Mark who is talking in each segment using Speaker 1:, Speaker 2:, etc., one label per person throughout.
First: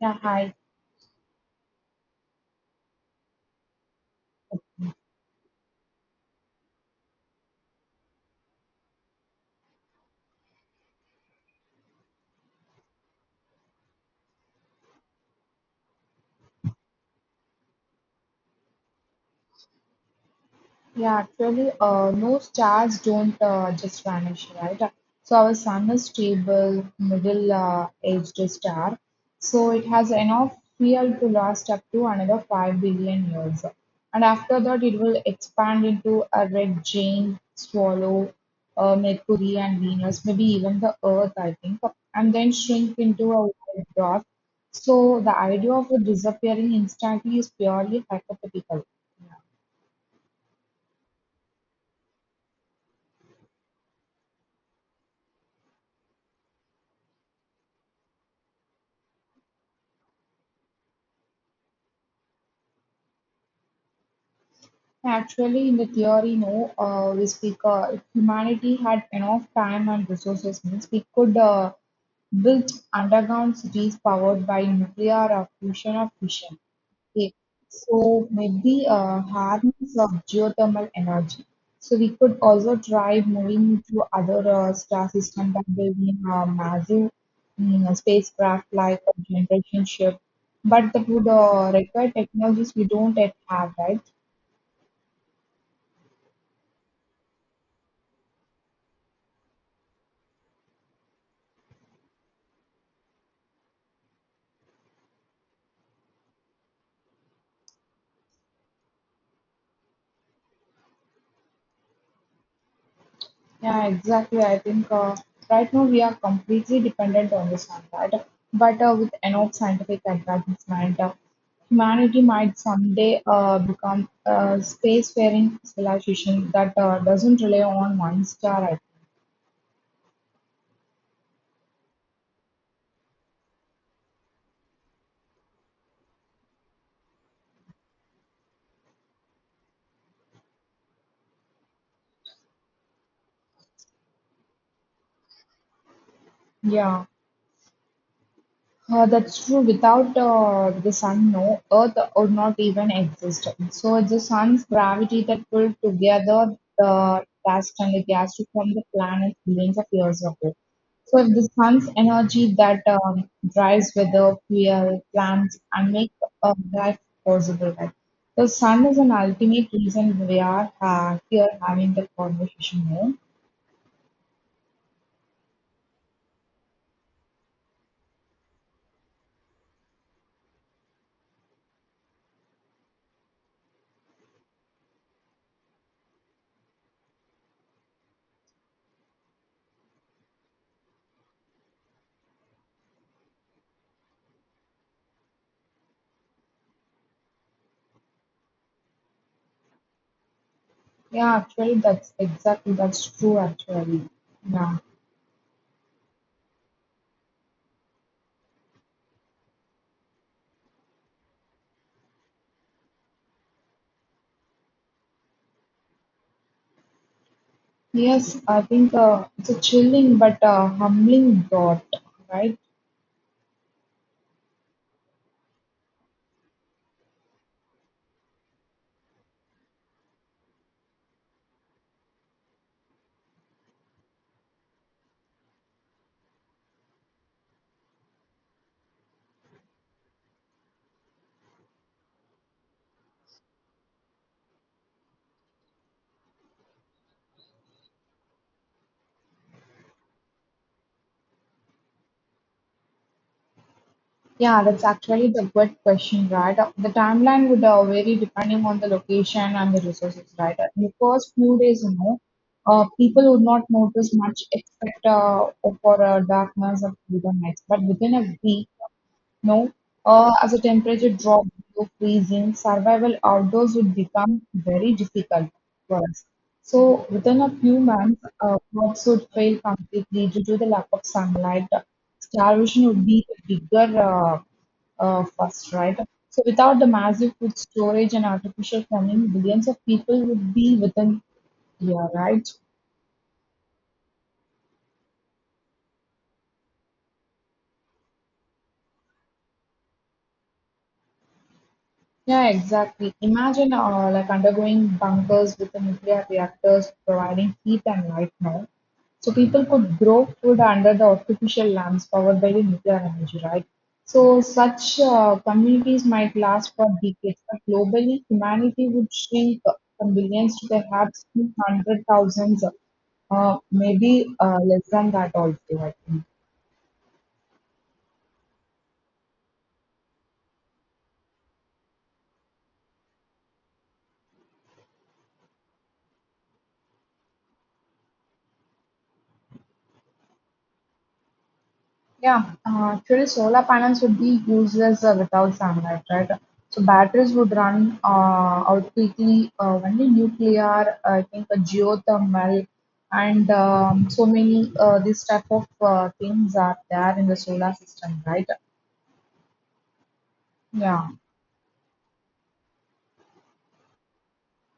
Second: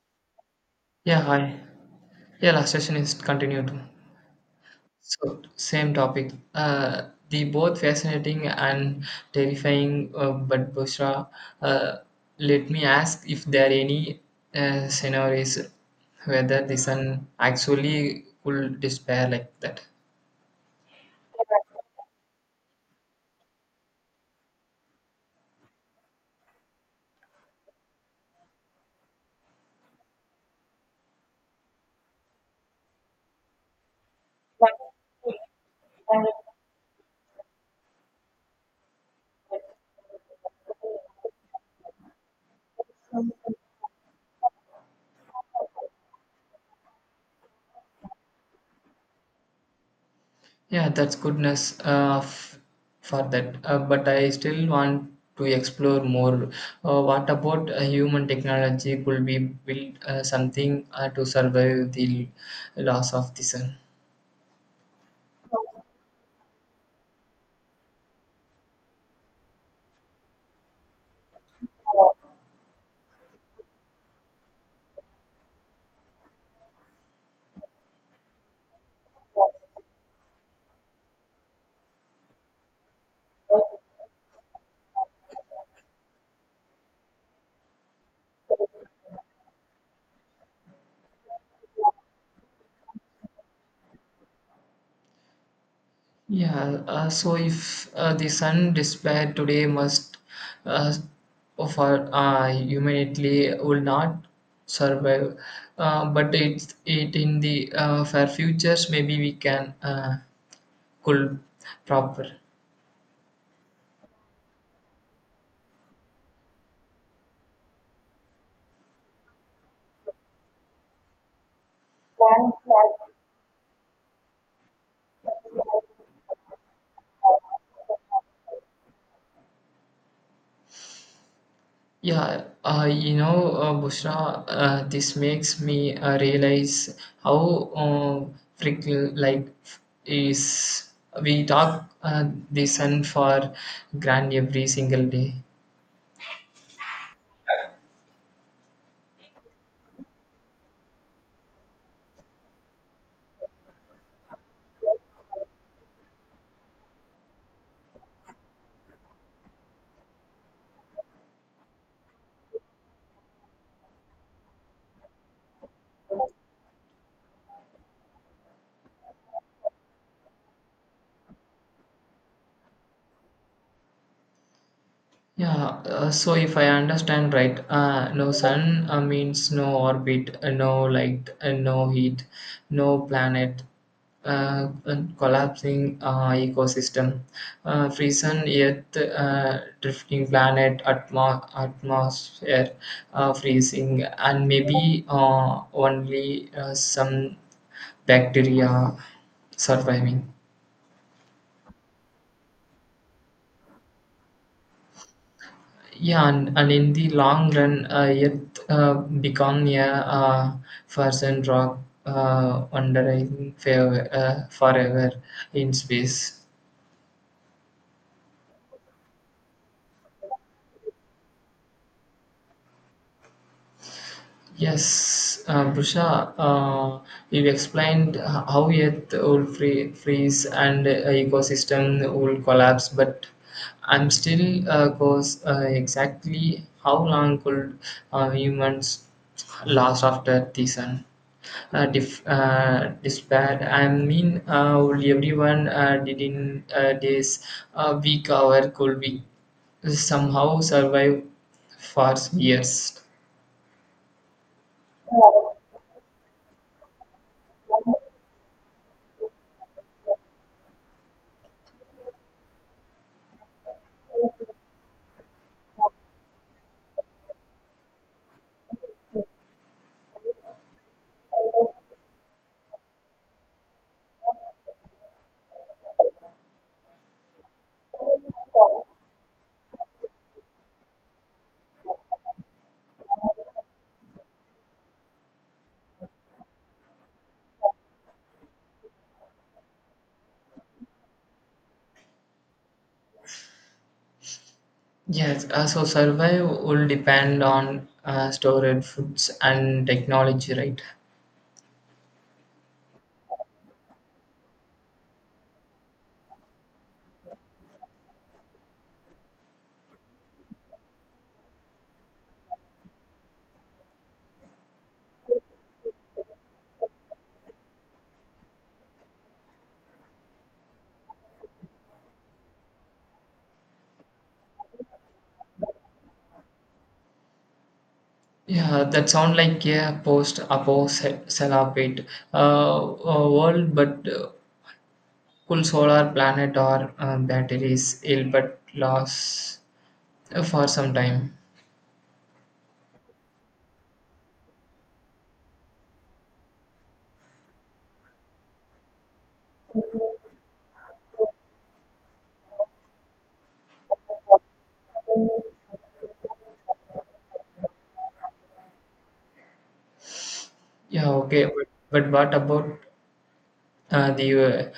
Speaker 1: Yeah, hi.
Speaker 2: Yeah, hi. Yeah, last session is continued. So, same topic. The both fascinating and terrifying, but Bushra, uh, let me ask if there are any scenarios whether the sun actually could despair like that.
Speaker 1: Yeah, actually, no stars don't just vanish, right? So our sun is stable, middle-aged star, so it has enough fuel to last up to another 5 billion years, and after that, it will expand into a red giant, swallow, Mercury and Venus, maybe even the Earth, I think, and then shrink into a white dwarf. So the idea of it disappearing instantly is purely hypothetical. Yeah.
Speaker 2: Yeah, that's goodness for that. But I still want to explore more. What about human technology? Could we build something to survive the loss of the sun?
Speaker 1: Actually, in the theory, no, we speak if humanity had enough time and resources, means we could build underground cities powered by nuclear or fusion or fission. Okay, so maybe harness of geothermal energy. So we could also try moving to other star system by building a massive spacecraft like a generation ship, but that would require technologies we don't yet have, right?
Speaker 2: Yeah, so if the sun disappeared today, must uh, of our humanity will not survive. But it in the fair futures maybe we can could proper.
Speaker 1: Yeah, exactly. I think right now we are completely dependent on the one, right? But with enough scientific advancement, humanity might someday become a spacefaring civilization that doesn't rely on one star. I think.
Speaker 2: Yeah, uh, you know, Bushra, this makes me realize how freaking like is we talk the sun for grand every single day.
Speaker 1: Yeah. That's true. Without the sun, no Earth would not even exist. So it's the sun's gravity that pulled together the dust and the gas to form the planet billions of years ago. So if the sun's energy that drives weather, fuel, plants, and make life possible, right? The sun is an ultimate reason we are here having the conversation here.
Speaker 2: Yeah, so if I understand right, no sun means no orbit, no light, no heat, no planet, and collapsing ecosystem, frozen earth, drifting planet, atmosphere, freezing, and maybe only some bacteria surviving.
Speaker 1: Yeah, actually, that's exactly that's true. Actually, yeah.
Speaker 2: Yeah, and in the long run, it become a frozen rock wandering forever in space.
Speaker 1: Yes, I think it's a chilling but humbling thought, right?
Speaker 2: Yes, Prusha, you explained how Earth will freeze and ecosystem will collapse, but I'm still goes exactly how long could humans last after the sun? Despair. I mean, will everyone did in this week hour could we somehow survive for years?
Speaker 1: Yeah, that's actually the good question, right? The timeline would vary depending on the location and the resources, right? In the first few days, you know, people would not notice much except for darkness or freedom nights. But within a week, no, as the temperature dropped below freezing, survival outdoors would become very difficult for us. So within a few months, crops would fail completely due to the lack of sunlight. Star Vision would be the bigger first, right? So without the massive food storage and artificial farming, billions of people would be within, yeah, right?
Speaker 2: Yes, so survive will depend on storage foods and technology, right?
Speaker 1: Yeah, exactly. Imagine like undergoing bunkers with the nuclear reactors providing heat and light now. So people could grow food under the artificial lamps powered by the nuclear energy, right? So such communities might last for decades, but globally humanity would shrink from billions to perhaps few hundred thousands, maybe less than that also, I think.
Speaker 2: Yeah, that sound like a post-apo celibate world, but cool solar planet or batteries ill but last for some time.
Speaker 1: Yeah, actually, solar panels would be useless without sunlight, right? So batteries would run out quickly. Only nuclear, I think, geothermal, and so many this type of things are there in the solar system, right? Yeah.
Speaker 2: Yeah, okay, but what about Uh, the uh,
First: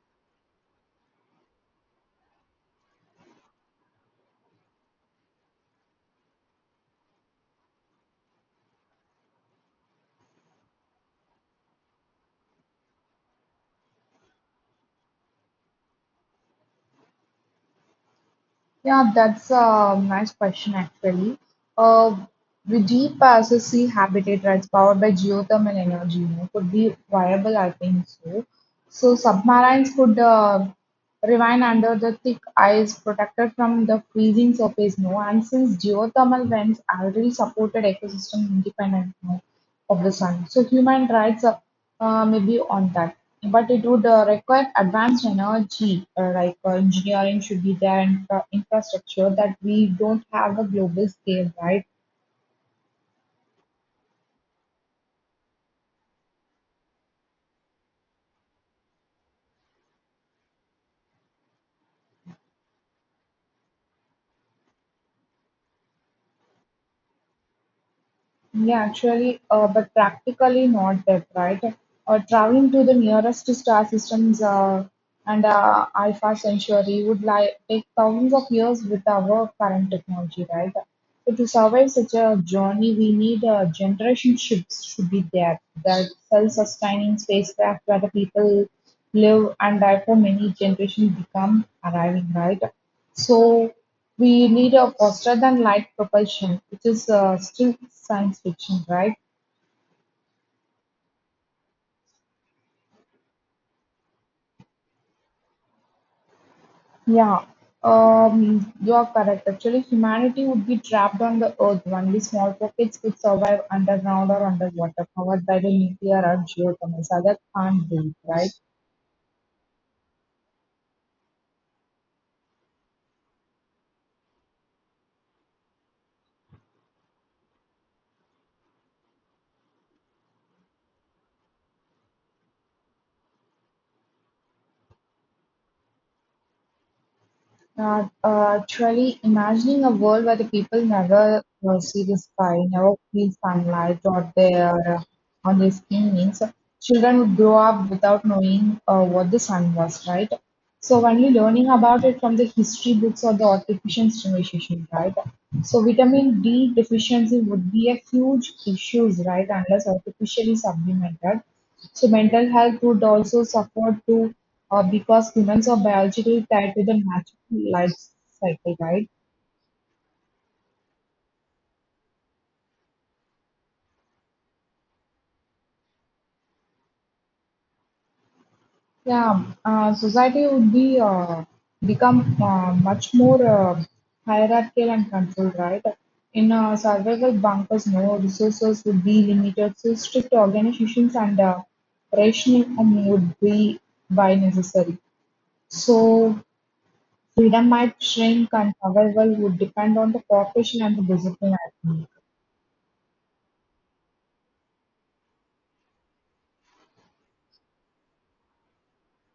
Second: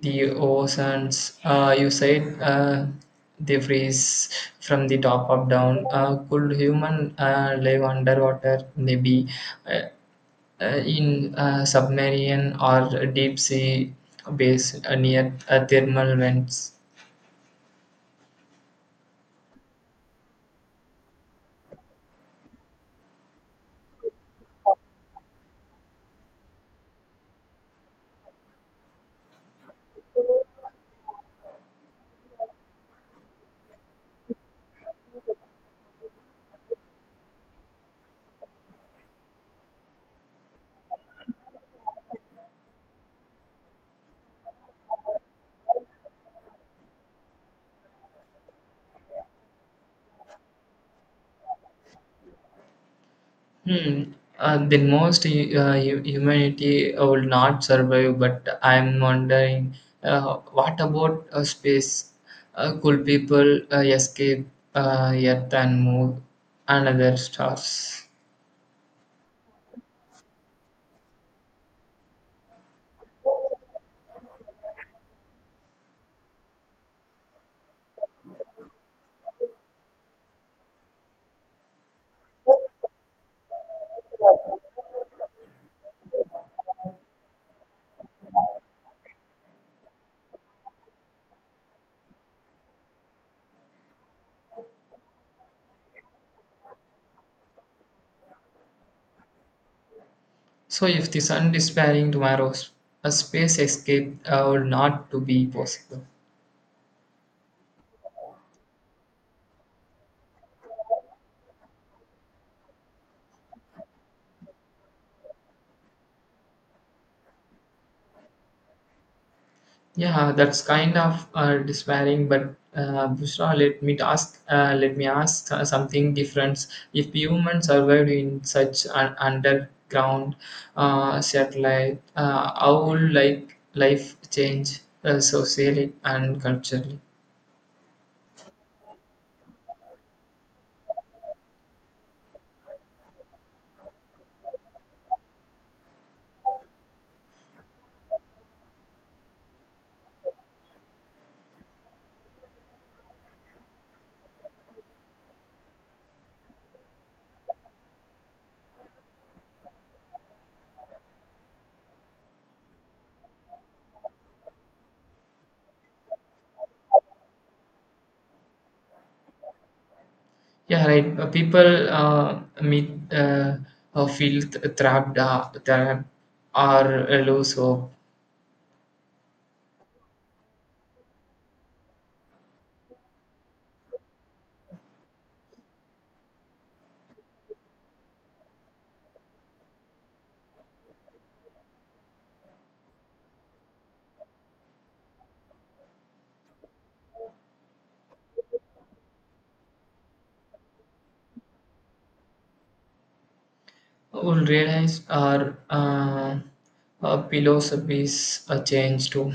Speaker 2: the oceans you said they freeze from the top up down. Could human live underwater? Maybe uh, in submarine or deep sea base near thermal vents.
Speaker 1: Yeah, that's a nice question actually. Uh, Deep passes sea habitat rights powered by geothermal energy, you know, could be viable, I think so. So submarines could remain under the thick ice, protected from the freezing surface, no. And since geothermal vents already supported ecosystem independent, no of the sun. So human rights may be on that, but it would require advanced energy, like engineering should be there and infrastructure that we don't have a global scale, right?
Speaker 2: Hmm. Then most humanity will not survive. But I'm wondering, what about space? Could people escape Earth and move another stars?
Speaker 1: Yeah, actually, but practically not that, right? Traveling to the nearest star systems and alpha Centauri would like take thousands of years with our current technology, right? So to survive such a journey, we need generation ships should be there, that self-sustaining spacecraft where the people live and die for many generations become arriving, right? So. We need a faster-than-light propulsion, which is still science fiction, right?
Speaker 2: So if the sun disappearing tomorrow, a space escape will not to be possible.
Speaker 1: Yeah, you are correct. Actually, humanity would be trapped on the Earth. Only small pockets could survive underground or underwater, powered by the nuclear or geothermal. So that can't do it, right?
Speaker 2: Yeah, that's kind of despairing, but Bushra, let me ask something different. If humans survived in such an underground satellite, how would like life change socially and culturally?
Speaker 1: Actually, imagining a world where the people never see the sky, never feel sunlight or their on their skin means children would grow up without knowing what the sun was, right? So only learning about it from the history books or the artificial stimulation, right? So vitamin D deficiency would be a huge issues, right? Unless artificially supplemented. So mental health would also suffer too, because humans are biologically tied to the natural life cycle, right?
Speaker 2: Yeah, right. People meet feel trapped or lose hope.
Speaker 1: Yeah, society would be become much more hierarchical and controlled, right? In survival bunkers, no resources would be limited, so strict organizations and rationing would be by necessary. So freedom might shrink, and survival would depend on the cooperation and the discipline. I think.
Speaker 2: Will realize our philosophies change too.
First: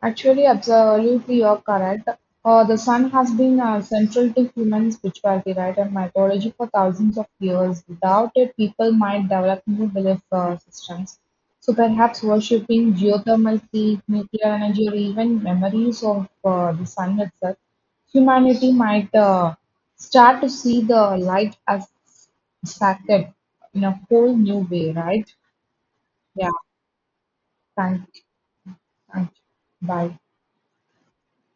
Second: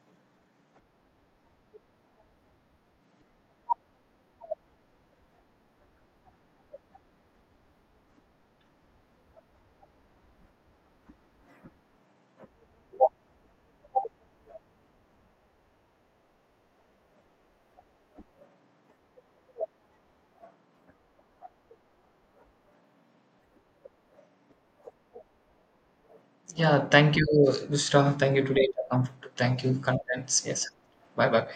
Speaker 1: Actually, absolutely you are correct. The sun has been central to human spirituality, right, and mythology for thousands of years. Without it, people might develop new belief systems. So perhaps worshipping geothermal heat, nuclear energy, or even memories of the sun itself, humanity might start to see the light as sacred in a whole new way, right? Yeah.
Speaker 2: Yeah, thank you,
Speaker 1: Thank
Speaker 2: Gustav.
Speaker 1: you.
Speaker 2: Thank you today.
Speaker 1: Thank
Speaker 2: Thank you,
Speaker 1: you. Bye.
Speaker 2: contents. Yes. Bye bye.